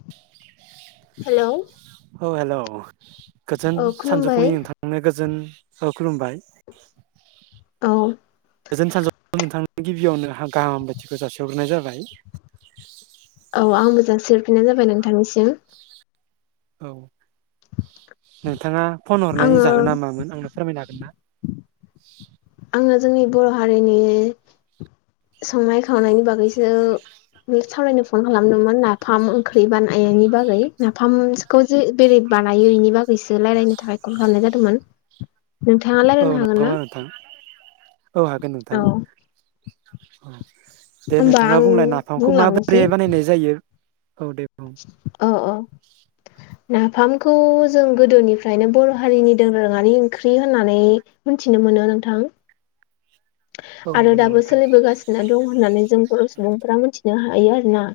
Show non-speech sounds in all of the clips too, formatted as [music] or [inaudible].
अ। Hello. औ hello गोजोन खुलुमबाय सानजौफुंनि नोंथांनो गोजोन औ खुलुमबाय। औ। गोजोन सानजुफुनि नोंथांनो गिबियावनो हा गाहाम हामलायथिखौ जासिहरग्रोनाय जाबाय। औ आंबो जासिहरफिनाय जाबाय नोंथांनिसिम‌। औ नोंथाङा फन हरनायनि आङो जाहोना मामोन आंनो फोरमायनो हागोन ना? आङो जोंनि बर' हारिनि संनाय खावनायनि बागैसो सावरायनो फन खालामदोंमोन नाफाम ओंख्रि बानायनायनि बागै नाफाम खौ जे बेरै बानायो इनि बागैसो रायलायनो थाखाय कल खालामनाय जादोंमोन। नोंथाङा औ रायलायनो हागोन नंगौना ना? नोंथां औ हागोन औ नोंथां। औ दे होमबा नोंथाङा आं बुंलाय नाफामखौ बुंलांनोसै माबोरैहाय बानायनाय जायो औ दे। औ। ओ ओ। नाफामखौ जों गोदोनिफ्रायनो बर' हारिनि दोरोङारि ओंख्रि होननानै मोनथिनो मोनो नोंथां। औ आरो नंगौ नामा दाबो नोंथां सोलिबोगासि नो दं होननानै जों बर' सुबुंफोरा मोनथिनो हायो आरो ना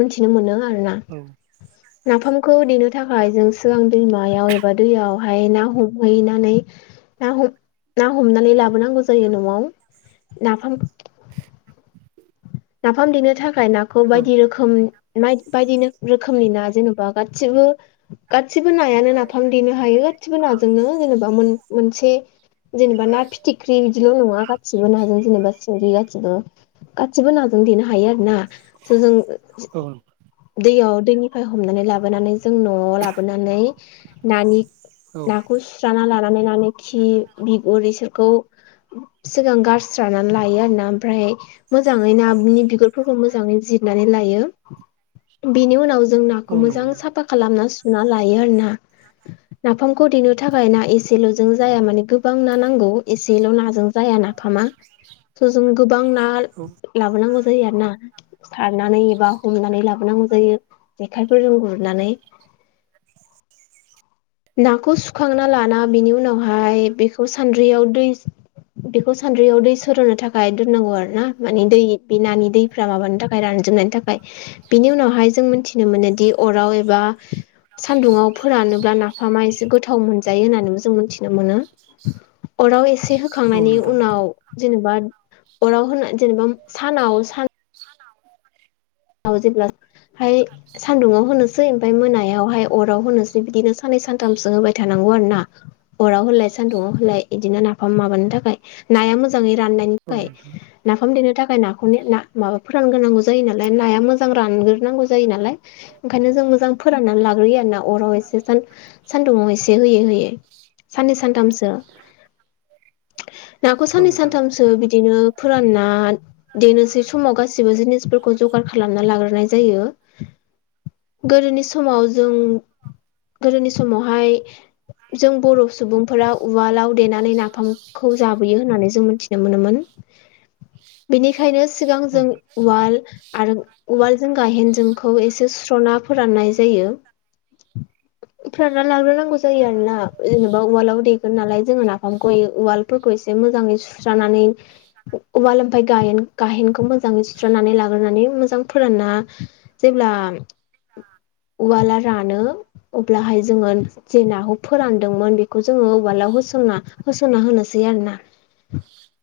मोनथिनो मोनो आरो ना। औ। अ। नाफामखौ देनो थाखाय जों सिगां दैमायाव एबा दैयावहाय ना हमहैनानै ना हम हमनानै लाबोनांगौ जायो न'आव। नाफाम नाफाम देनो थाखाय नाखौ औ बायदि रोखोम माय बायदि रोखोमनि ना जेन'बा गासिबो गासिबो नायानो नाफाम देनो हायो गासिबो नाजोंनो जेनेबा मोन मोनसे जेनेबा ना फिथिख्रि बिदिल' नङा गासिबो नाजों जेनेबा सिंगि गासिबो। गासैबो नाजों देनो हायो आरो ना स जों औ दैयाव दैनिफ्राय हमनानै लाबोनानै जों न'आव लाबोनानै नानि औ नाखौ सुस्रा लानानैनानै नानि खि बिगुर इसोरखौ सिगां गारस्रानानै लायो आरोना ओमफ्राय मोजाङै नानि बिगुरफोरखौ मोजाङै जिरनानै लायो बेनि उनाव जों औ नाखौ नंगौ मोजां नामा साफा खालामना सुना लायो आरो ना। नाफामखौ देनो थाखाय ना एसेल'जों जाया माने गोबां ना नांगौ एसेल' नाजों जाया ना नाफामा थ' जों गोबां ना औ लाबोनांगौ जायो आरो ना। सारनानै एबा हमनानै लाबोनांगौ जायो जेखाइफोरजों गुरनानै। नाखौ सुखांना लाना बेनि उनावहाय बेखौ सान्द्रियाव दै बेखौ सान्द्रियाव दै सरनो थाखाय दोननांगौ आरो ना माने दै बे नानि दै फ्रा माबानि थाखाय रानजोबनायनि थाखाय। बिनि उनावहाय जों मिथिनो मोनो दि अराव एबा सान्दुंआव फोरानोब्ला नाफामा एसे गोथाव मोनजायो होननानैबो जों मोनथिनो मोनो। अराव एसे औ होखांनायनि नोंथां उनाव जेनेबा अराव होना जेनेबा सानाव सान जेब्ला हाय सान्दुंङाव होनोसै ओमफ्राय मोनायावहाय अराव होनोसै बिदिनो साननै सानथामसो होबाय थानांगौ आरो ना। अराव होलाय सान्दुंङाव होलाय बिदिनो नाफाम माबानो थाखाय नाया मोजाङै राननायनि औ फाय नोंथां नाफाम देनो थाखाय नाखौनो ना माबा फोरानग्रोनांगौ जायो ना नाया मोजां रानग्रोनांगौ जायो नालाय। ओंखायनो जों मोजां फोराननानै लाग्रोयो आरो ना अराव एसे सान सान्दुंआव एसे होयै होयै। साननै सानथामसो नाखौ औ साननै नोंथां सानथामसो बिदिनो फोरानना देनोसै समाव गासिबो जिनिसफोर खौ जगार खालामना लाग्रोनाय जायो गोदोनि समाव जों गोदोनि समावहाय जों बर' सुबुंफोरा उवालाव देनानै नाफामखौ जाबोयो होननानै जों मिथिनो मोनोमोन। बेनिखायनो सिगां औ जों उवाल आरो उवालजों गायेनजोंखौ एसे सुस्र'ना फोराननाय जायो। फोरान ना लाग्रो नांगौ जा जायो आरो ना जेनेबा उवालाव देग्रो नालाय जोङो नाफामखौ उवालफोरखौ इसे मोजाङै सुस्रांनानै अवाल गायेनखौ मोजाङै सुस्रनानै ला मोजां फोराना जेब्ला उवला रानो अब्लाहाय जोङो जे नाखौ फोरानदोंमोन बेखौ जोङो उवला होसनना होसनना होनोसै आरो ना।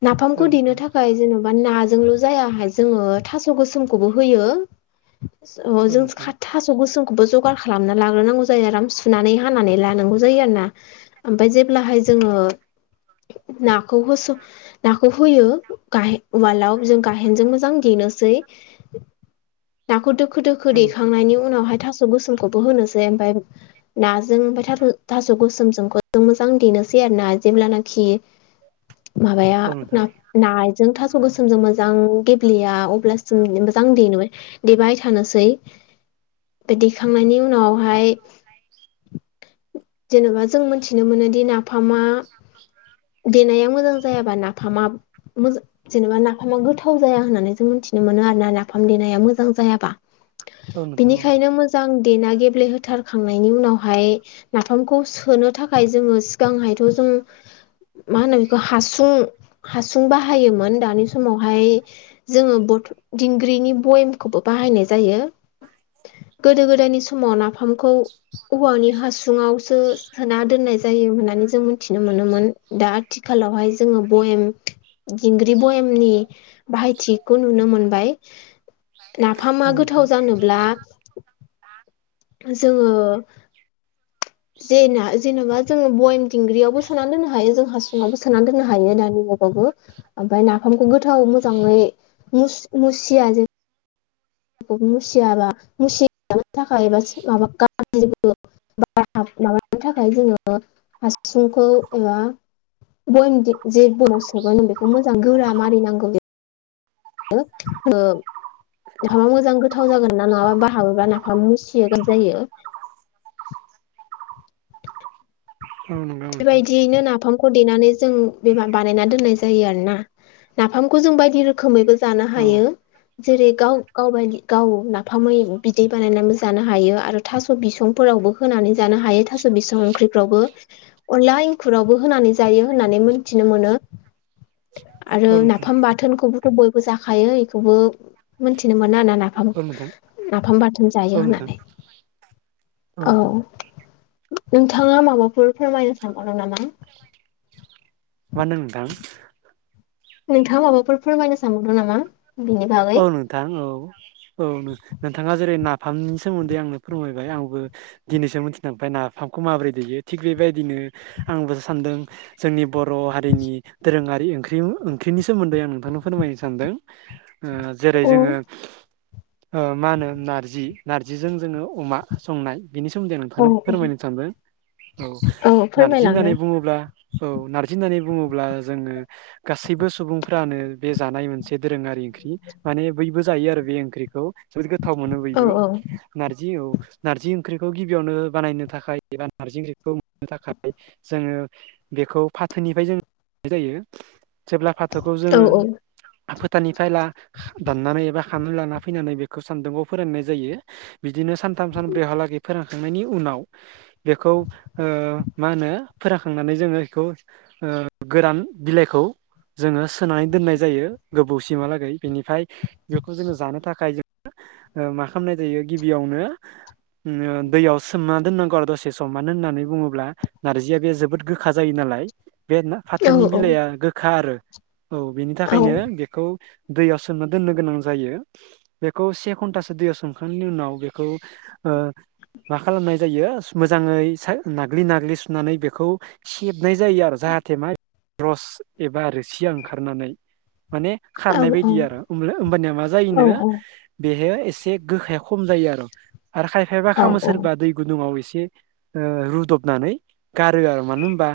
नाफामखौ देनो नोंथां थाखाय जेन'बा नाजोंल' जायाहाय जोङो थास' गोसोमखौबो होयो औ नोंथां औ जों नोंथां थां थासगोसोम खौबो जगार खालामना लाग्रोनांगौ जायो आराम सुनानै हानानै लानांगौ जायो आरो ना। ओमफ्राय जेब्लाहाय जोङो नाखौ होस नाखौ होयो गाहाय उवालाव जों गायेनजों मोजां देनो नाखौ दोखो दोखो औ नोंथां देखांनायनि उनाव थास' गोसोमखौबो होनोसै नाजों ओमफ्राय थास' गोसोमजोंखौ जों मोजां देनोसै आरो ना जेब्लानाखि माबाया औ नोंथां नाजों थास' गोसोमजों मोजां गेब्लेया अब्लासिम मोजां देनो देबाय थानोसै बे देखांनायनि उनावहाय जेनेबा जों मोनथिनो मोनोदि नाफामा देनाया मोजां जायाबा नाफाम मोजां जेनेबा नाफामा गोथाव जाया होननानै जों मिथि मोनो आरोना नाफाम देनाया मोजां जायाबा औ नोंथां औ मोजां देना गेब्लेहोथारखांनायनि उनावहाय नाफामखौ सोनो थाखाय जोङो गांहायथ' जों मा होनो बेखौ हासुं हासुं बाहायोमोन दानि समावहाय जोङो ब दिंग्रिनि बयेमखौबो बाहायनाय जायो गोदो गोदायनि समाव नाफामखौ औवानि हासुङावसो सोना दोननाय जायो होननानै जों मिथिनो मोनोमोन दा आथिखालावहाय जोङो भयम दिंग्रि बयमनि बाहायथिखौ नुनो मोनबाय नाफामया नोंथां गोथाव जानोब्ला जोङो जेना जेनेबा जोंङो बयम दिंग्रियावबो सोना दोननो हायो जों हासुङावबो सोना दोननो हायो दानि जुगावबो ओमफ्राय नाफामखौ गोथाव मोजाङै मु मुसिया जों मुसियाबा मुसियानो थाखाय एबा माबा गबो [unintelligible] बार माबानो थाखाय जोङो हासुंखौ एबा बयम जे बयमयाव सोगोन बेखौ मोजां गोरा मारिनांगौ आ [unintelligible] नाफामा मोजां गोथाव जागोन ना नङाबा बार हाबोब्ला नाफामा मुसियो गाज्रि जायो औ नंगौ नोंथां बेबायदियैनो नाफाम खौ देनानै जों बानायनानै दोननाय जायो आरो ना नाफामखौ जों बायदि रोखोमैबो जानो औ हायो जेरै गाव गावबाय गाव नाफामै बिदै बानायनानैबो जानो हायो आरो। थास' बिसंफोरावबो होनानै जानो हायो थास' बिसं ओंख्रिफ्रावबो अनला इंखुरावबो होनानै जायो होननानै मोनथिनो मोनो आरो औ नोंथां नाफाम बाथोनखौबोथ' बयबो जाखायो बेखौबो मोनथिनो मोनो ना नाफाम औ नोंथां नाफाम बाथोन जायो औ नोंथां होननानै औ नोंथाङा माबाफोर फोरमायनो सानबावदों नामा मा होनदों नोंथां नोंथाङा माबाफोर फोरमायनो सानबावदों नामा बिनि बागै औ नोंथां औ औ नोंथाङा जेरै नाफामनि सोमोन्दै आंनो फोरमायबाय आंबो दिनैसो मोनथिदों ओफ्राय नाफामखौ माबोरै दैयो थिग बेबायदिनो आंबोसो सानदों जोंनि बर' हारिनि दोरोङारि ओंख्रि ओंख्रिनि सोमोन्दै आं नोंथांनो फोरमायनो सानदों जेरै औ जोङो मा होनो नारजि नार्जिजों जोङो अमा संनाय बेनि सोमोन्दै आं औ नोंथांनो फोरमायनो सानबाय औ नारजि होननानै बुङोब्ला औ नारजि होननानै बुङोब्ला जोङो गासैबो सुबुंफ्रानो बे जानाय मोनसे दोरोङारि ओंख्रि माने बयबो जायो आरो बे ओंख्रिखौ जोबोद गोथाव मोनो औ बयबो। औ नारजि औ नारजि ओंख्रिखौ गिबियावनो बानायनो थाखाय एबा नार्जि ओंख्रिखौ मोननो थाखाय जोङो बेखौ फाथोनिफ्राय जों मोननाय जायो। जेब्ला फाथोखौ औ जोङो फोथारनिफ्रायला दाननानै एबा खानानै लाना फैनानै बेखौ सान्दुंआव फोराननाय जायो। बिदिनो सानथाम सानब्रैहालागै फोरानखांनायनि उनाव बेखौ ओ मा होनो फोरानखांनानै जोङो बेखौ ओ गोरान बिलाइखौ जोङो सोनानै दोननाय जायो गोबौसिमहालागै। बिनिफ्राय बेखौ जोङो जानो थाखाय जों मा खालामनाय जायो गिबियावनो दैयाव सोमना दोननांगौ आरो दसे सम मानो होननानै बुङोब्ला नारजिया बे जोबोद गोखा जायो नालाय बे औ फाथोनि औ बिलाइआ गोखा आरो औ बेनि थाखायनो बेखौ दैयाव सोमना दोननो गोनां जायो। बेखौ से घन्टासो दैयाव सोमखांनायनि उनाव बेखौ ओ मा खालामनाय जायो मोजाङै नाग्लि नाग्लि सुनानै बेखौ सेबनाय जायो आरो जाहाथे मा रस एबा रोसिया ओंखारनानै माने खारनाय बायदि आरो होमबानिया मा जायोनो बेह एसे गोखाया खम जायो आरो आरो खायफायाबा मा खालामो सोरबा दै गुदुंङाव एसे ओ रुदबनानै गारो आरो मानो होमबा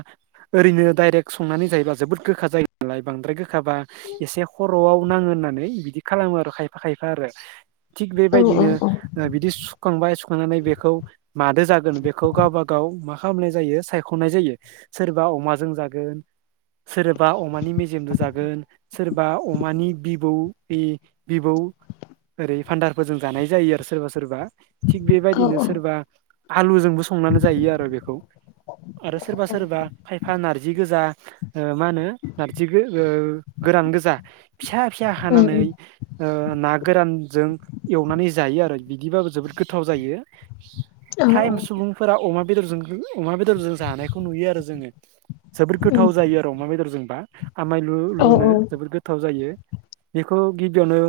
ओरैनो डाइरेक्ट संनानै जायोबा जोबोद गोखा जायो नालाय बांद्राय गोखाबा एसे खर'आव नाङो होननानै बिदि खालामो आरो खायफा खायफा आरो थिग बेबायदिनो बिदि सुखांबाय सुखांनानै बेखौ मादो जागोन बेखौ गावबा गाव मा खालामनाय जायो सायख'नाय जायो सोरबा अमाजों जागोन सोरबा अमानि मेजेमजों जागोन सोर बा अमानि बिबौ बे बिबौ ओरै बान्दारफोरजों जानाय जायो आरो सोरबा सोरबा थिग बेबायदिनो सोरबा आलुजोंबो संनानै जायो आरो बेखौ आरो सोरबा सोरबा खायफा नारजि गोजा ओ मा होनो नारजि गो ओ गोरान गोजा फिसा फिसा हानानै ओ ना गोरानजों एवनानै जायो आरो बिदिबाबो जोबोद गोथाव जायो। फ्राय सुबुंफोरा अमा बेदरजों अमा बेदरजों जानायखौ नुयो आरो जोङो। जोबोर गोथाव जायो आरो अमा बेदरजोंबा आमाय लु लुनो। जोबोद गोथाव जायो बेखौ गिबियावनो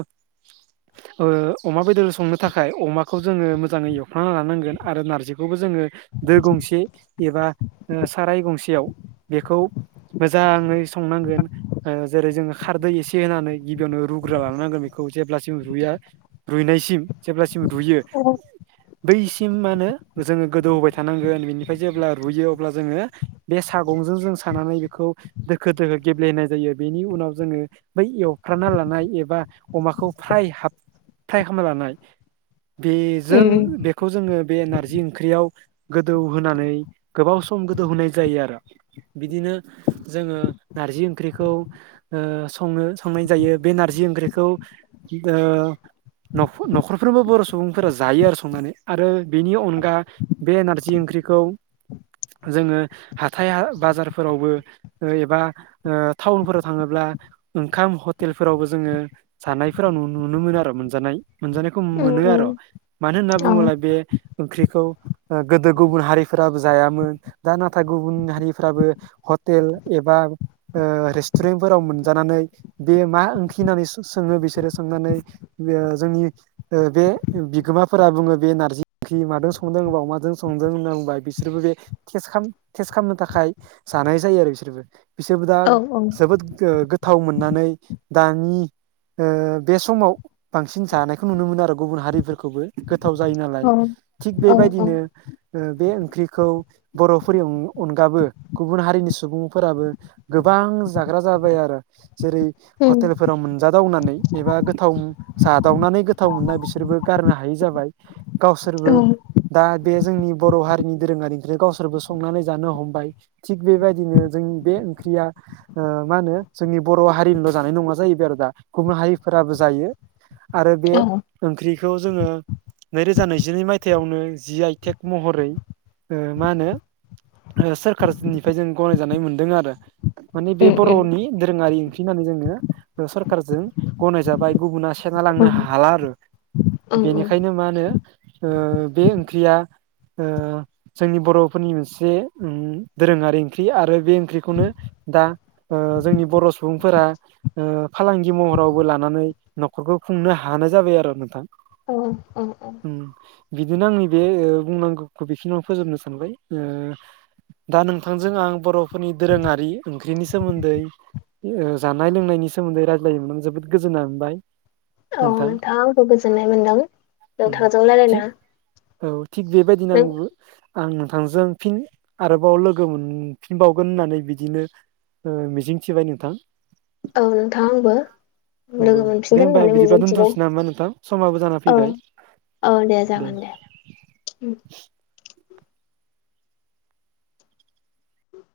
[inaudible] ओ अमा बेदर संनो थाखाय अमाखौ जोङो मोजाङै एवफ्रामना लानांगोन आरो नारजिखौबो जोङो दो गंसे एबा ओ साराय गंसेयाव बेखौ मोजाङै संनांगोन ओ जेरै जोङो खारदै एसे होनानै गिबियावनो रुग्रोना लांनांगोन बेखौ जेब्लासिम रुइया रुइनायसिम जेब्लासिम रुयो अ बैसिम मा होनो जोङो गोदौ होबाय थानांगोन बिनिफ्राय जेब्ला रुयो अब्ला जोङो बे सागंजों जों सानानै बेखौ दोखो दोखो गेब्लेहोनाय जायो बेनि उनाव जोङो बै एवफ्रामना लानाय एबा अमाखौ फ्राय हाब फ्राइ खालामना लानाय बेजों बे खौ जोङो बे नारजि ओंख्रियाव गोदौ होनानै गोबाव सम गोदौ होनाय जायो आरो। बिदिनो जोङो नारजि ओंख्रिखौ ओ संनो संनाय जायो बे नारजि ओंख्रिखौ ओ नख' न'खरफ्रोमबो बर' सुबुंफोरा जायो आरो संनानै आरो बिनि अनगा बे नारजि ओंख्रिखौ जोङो हाथाय हा बाजारफोरावबो ओ एबा ओ टाउनफोराव थाङोब्ला ओंखाम हटेलफोरावबो जोङो जानायफोराव नु नुनो मोनजानाय मोनजानायखौ मोनो आर'। मानो होनना बुङोब्ला बे ओंख्रिखौ गोदो गुबुन हारिफोराबो जायामोन दा नाथाय गुबुन हारिफ्राबो हटेल एबा ओ रेस सटुरेन्ट फोराव मोनजानानै बे मा ओंख्रि होननानै सोङो बिसोरो सोंनानै बे जोंनि ओ बे बिगोमाफोरा बुङो बे नारजि ओंख्रि मादों संदों होनबा अमाजों संदों होनना बुंबाय बिसोरबो बे टेस्ट खाम टेस्ट खालामनो थाखाय जानाय जायो आरो बिसोरबो बिसोरबो दा औ जोबोद ओ गोथाव मोननानै दानि ओ बे समाव बांसिन जानायखौ नुनो मोनो आरो गुबुन हारिफोरखौबो। गोथाव जायो नालाय थिग बेबायदिनो औ ओ बे ओंख्रिखौ बर'फोरनि अनगाबो गुबुन हारिनि सुबुंफोराबो गोबां जाग्रा जाबाय आरो जेरै हटेलफोराव मोन जादावनानै एबा गोथाव जादावनानै गोथाव मोननाय बिसोरबो गारनो हायि जाबाय। गावसोरबो दा बे जोंनि बर' हारिनि दोरोङारिनिफ्राय गावसोरबो संनानै जानो हमबाय। थिग बेबायदिनो जोंनि बे ओंख्रिया ओ मा होनो जोंनि बर' हारिनिल' जानाय नङा जाहैबाय आरो दा गुबुन हारिफोराबो जायो आरो बे औ ओंख्रिखौ जोङो नैरोजा नैजिनै मायथाइयावनो जि आइ टेक महरै मा होनो सोरखारनिफ्राय जों गनायजानाय मोनदों आरो माने बे नोंथाङा बर'नि दोरोङारि ओंख्रि होननानै जोङो सोरखारजों गनायजाबाय गुबुुना से- ना लांनो हाला आरो बेनिखायनो मा होनो ओ बे ओंख्रिया ओ जोंनि बर'फोरनि मोनसे दोरोङारि ओंख्रि आरो बे ओंख्रिखौनो दा जोंनि बर' सुबुंफोरा फालांगि महरावबो लानानै न'खरखौ खुंनो हानाय जाबाय आरो नोंथां औ औ उम बिदिनो आंनि बे बुंनांगौखौ बेखिनिआवनो फोजोबनो सानबाय ओ दा नोंथांजों आं बर'फोरनि दोरोङारि ओंख्रिनि सोमोन्दै जानाय लोंनायनि सोमोन्दै रायज्लायनो मोननानै जोबोद गोजोननाय मोनबाय औ नोंथां आंबो गोजोननाय मोन्दों उम नोंथांजों थि रायलायनो मोनना औ थिग बेबायदिनो आंबो आं नोंथांजों फिन आरोबाव लोगो मोनफिनबावगोन होननानै बिदिनो मिजिंथिबाय नोंथां औ नोंथां आंबो नंगौ लोगो दे मोनफिनगोन होनबा होननानै बिदिबा मिजिंथिबाय दोनथ'नोसै नामा नोंथां समाबो जाना औ फैबाय औ दे जागोन दे